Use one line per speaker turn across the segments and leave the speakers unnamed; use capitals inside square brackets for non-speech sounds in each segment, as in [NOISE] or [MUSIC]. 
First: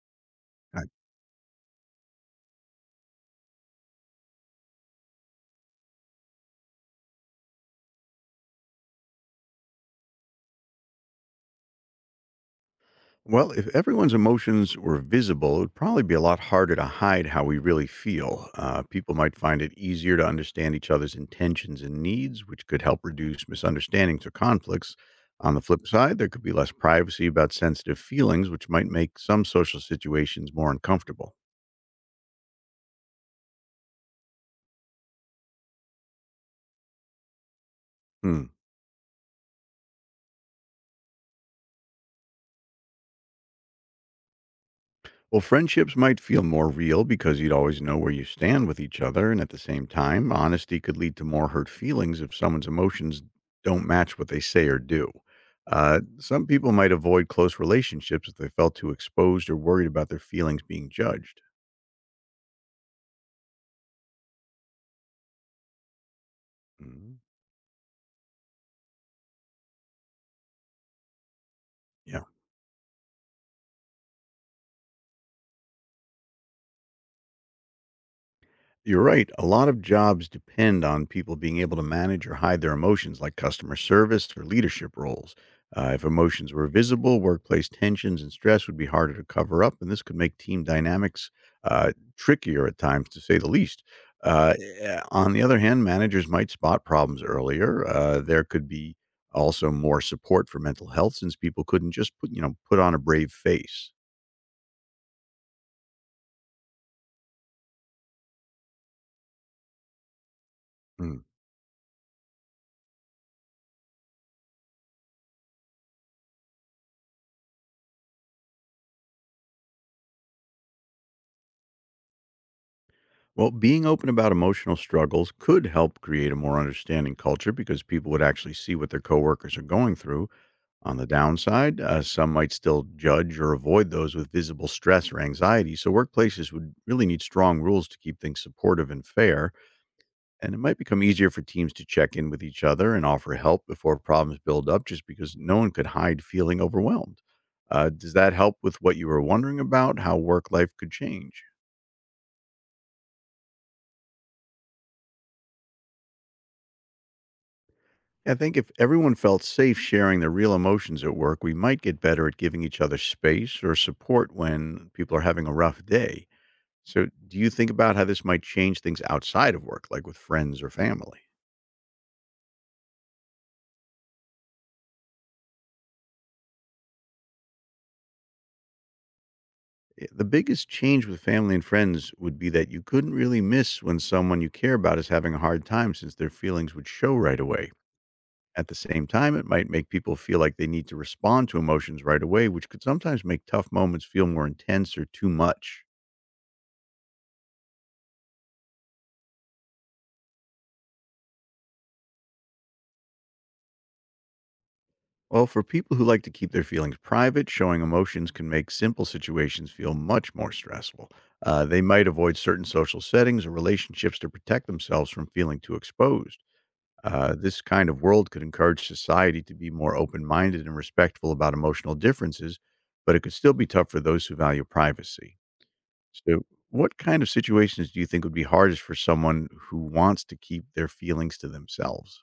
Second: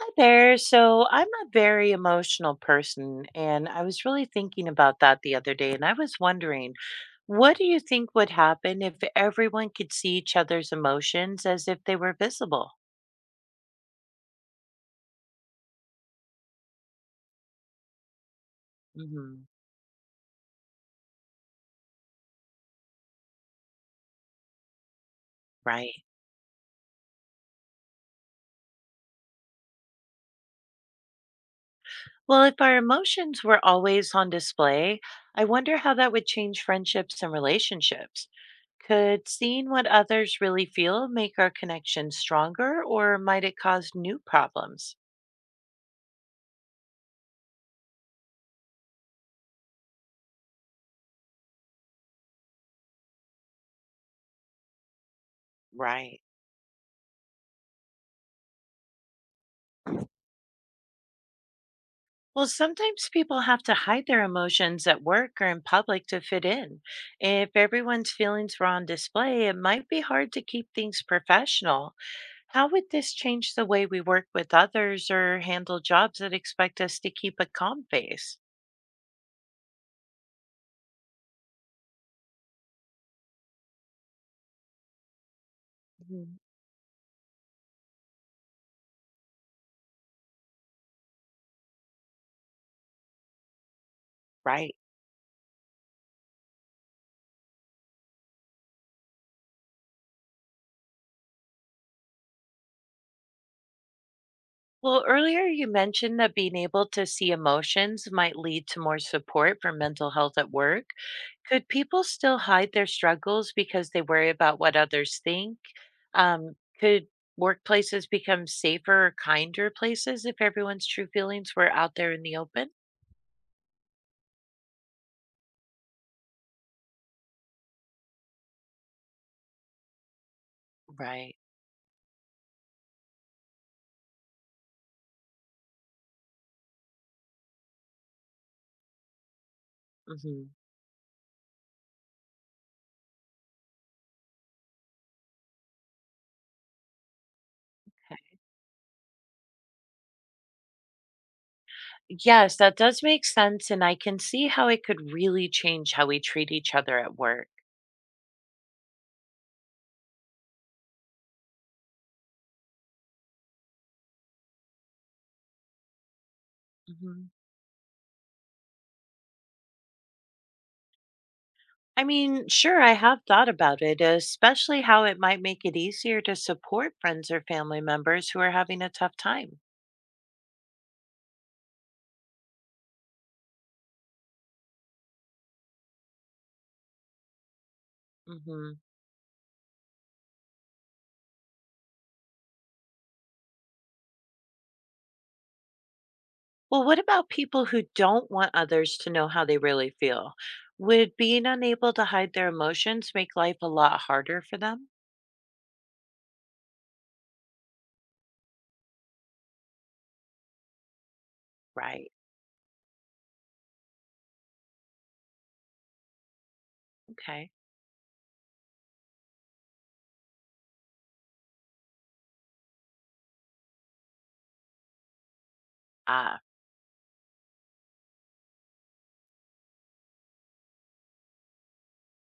Hi there.
Right.
So I'm a very emotional person, and I was really thinking about that the other day. And I was wondering, what do you think would happen if everyone could see each other's emotions as if they were visible?
Well, if everyone's emotions were visible, it would probably be a lot harder to hide how we really feel. People might
Hmm.
find it easier to understand each other's intentions and needs, which could help reduce misunderstandings or conflicts. On the flip
Right.
side, there could be less privacy about sensitive feelings, which might make some social situations more uncomfortable.
Well, if our emotions were always on display, I wonder how that would change friendships and relationships.
Hmm.
Could seeing what others really feel make our connection stronger, or might it cause new problems?
Well, friendships might feel more real because you'd always know where you stand with each other. And at the same time, honesty could lead to more hurt feelings if someone's emotions don't match what they say or do.
Right.
Some people might avoid close relationships if they felt too exposed or worried about their feelings being judged.
Well, sometimes people have to hide their emotions at work or in public to fit in.
Mhm.
If everyone's feelings were on display, it might be hard to keep things professional.
Yeah.
How would this change the way we work with others or handle jobs that expect us to keep a calm face?
You're right. A lot of jobs depend on people being able to manage or hide their emotions, like customer service or leadership roles. If
Mhm.
emotions were visible, workplace tensions and stress would be harder to cover up, and this could make team dynamics uh, trickier at times, to say the least. Uh,
Right.
on the other hand, managers might spot problems earlier. There could be also more support for mental health since people couldn't just put on a brave face.
Well, earlier you mentioned that being able to see emotions might lead to more support for mental health at work.
Mm.
Could people still hide their struggles because they worry about what others think? Um, could workplaces become safer or kinder places if everyone's true feelings were out there in the open?
Well, being open about emotional struggles could help create a more understanding culture because people would actually see what their coworkers are going through. On the
Right.
downside, some might still judge or avoid those with visible stress or anxiety. So, workplaces would really need strong rules to keep things supportive and fair.
Hmm.
And it might become easier for teams to check in with each other and offer help before problems build up just because no one could hide feeling overwhelmed. Does that help with what you were wondering about, how work life could change?
Yes, that does make sense. And I can see how it could really change how we treat each other at work.
I think if everyone felt safe sharing their real emotions at work, we might get better at giving each other space or support when people are having a rough day. So,
Mhm.
do you think about how this might change things outside of work, like with friends or family?
I mean, sure, I have thought about it, especially how it might make it easier to support friends or family members who are having a tough time.
The biggest change with family and friends would be that you couldn't really miss when someone you care about is having a hard time since their feelings would show right away. At the
Hmm.
same time, it might make people feel like they need to respond to emotions right away, which could sometimes make tough moments feel more intense or too much.
Well, what about people who don't want others to know how they really feel? Would being unable to hide their emotions make life a lot harder for them?
Well, for people who like to keep their feelings private, showing emotions can make simple situations feel much more stressful. They might
Right.
avoid certain social settings or relationships to protect themselves from feeling too exposed.
Okay.
This kind of world could encourage society to be more open minded and respectful about emotional differences, but it could still be tough for those who value privacy.
Ah.
So, what kind of situations do you think would be hardest for someone who wants to keep their feelings to themselves?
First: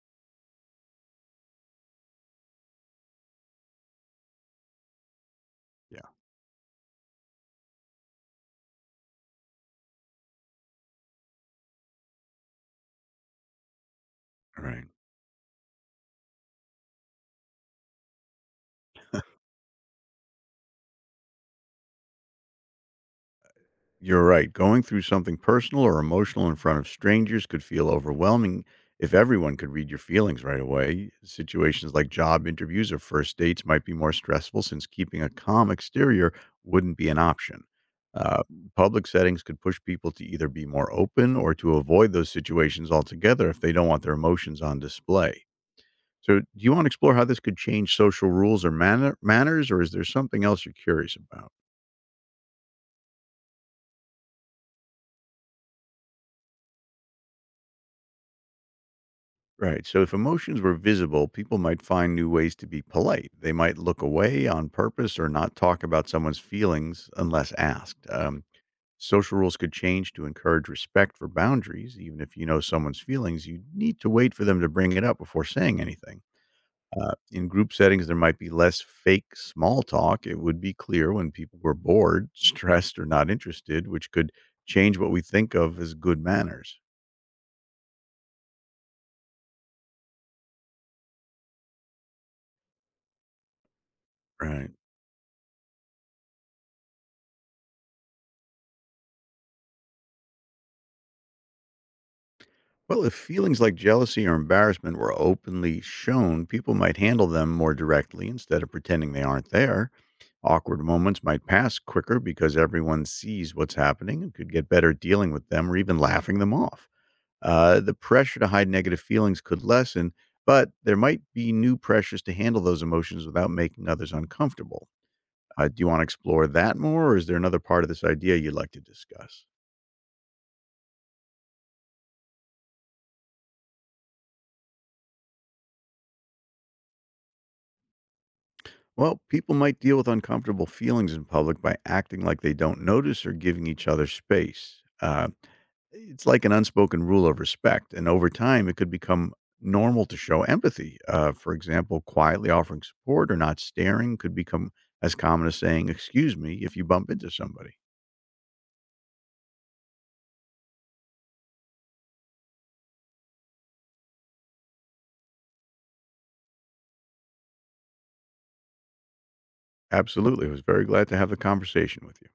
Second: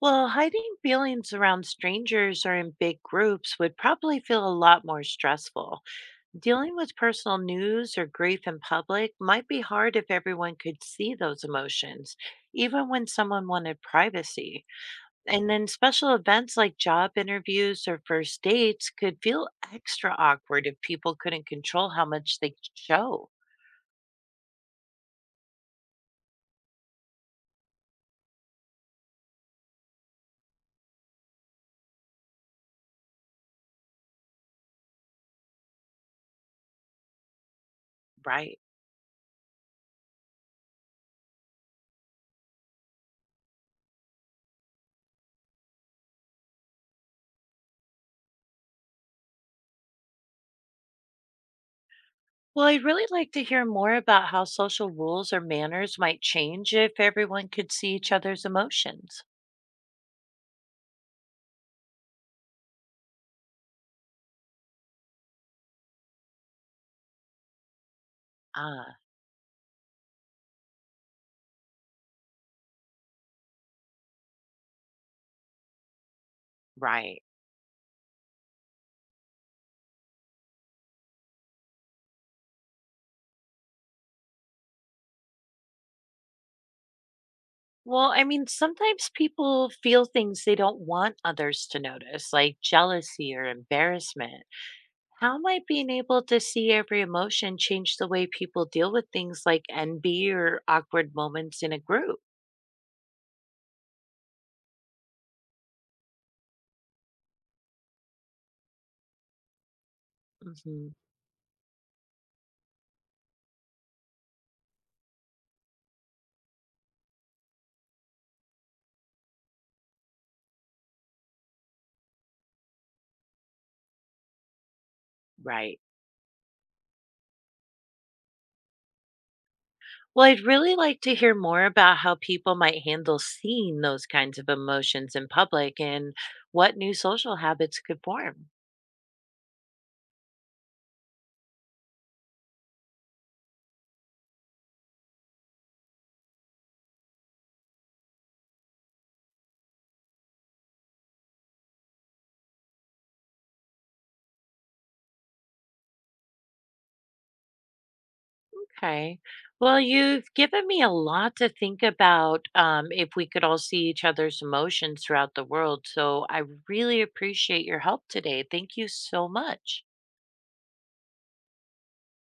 Well, hiding feelings around strangers or in big groups would probably feel a lot more stressful.
Yeah.
Dealing with personal news or grief in public might be hard if everyone could see those emotions, even when someone wanted privacy.
Right.
And then special events like job interviews or first dates could feel extra awkward if people couldn't control how much they show,
You're right. Going through something personal or emotional in front of strangers could feel overwhelming if everyone could read your feelings right away. Situations like job interviews or first dates might be more stressful since keeping a calm exterior wouldn't be an option. Uh,
right?
Public settings could push people to either be more open or to avoid those situations altogether if they don't want their emotions on display. So, do you want to explore how this could change social rules or manners, or is there something else you're curious about?
Well, I'd really like to hear more about how social rules or manners might change if everyone could see each other's emotions.
Right. So if emotions were visible, people might find new ways to be polite. They might look away on purpose or not talk about someone's feelings unless asked.
Ah,
Social rules could change to encourage respect for boundaries. Even if you know someone's feelings, you need to wait for them to bring it up before saying anything.
right.
In group settings, there might be less fake small talk. It would be clear when people were bored, [LAUGHS] stressed, or not interested, which could change what we think of as good manners.
Well, I mean, sometimes people feel things they don't want others to notice, like jealousy or embarrassment.
Right.
How might being able to see every emotion change the way people deal with things like envy or awkward moments in a group?
Well, if feelings like jealousy or embarrassment were openly shown, people might handle them more directly instead of pretending they aren't there. Awkward
Hmm.
moments might pass quicker because everyone sees what's happening and could get better at dealing with them or even laughing them off. The pressure to hide negative feelings could lessen, but there might be new pressures to handle those emotions without making others uncomfortable. Do
Right.
you want to explore that more, or is there another part of this idea you'd like to discuss?
Well, I'd really like to hear more about how people might handle seeing those kinds of emotions in public and what new social habits could form.
Well, people might deal with uncomfortable feelings in public by acting like they don't notice or giving each other space. It's like an unspoken rule of respect. And over time, it could become normal to show empathy. For example, quietly offering support or not staring could become as common as saying, "Excuse me," if you bump into somebody.
Okay. Well, you've given me a lot to think about if we could all see each other's emotions throughout the world. So I really appreciate your help today. Thank you so much.
Absolutely. I was very glad to have the conversation with you.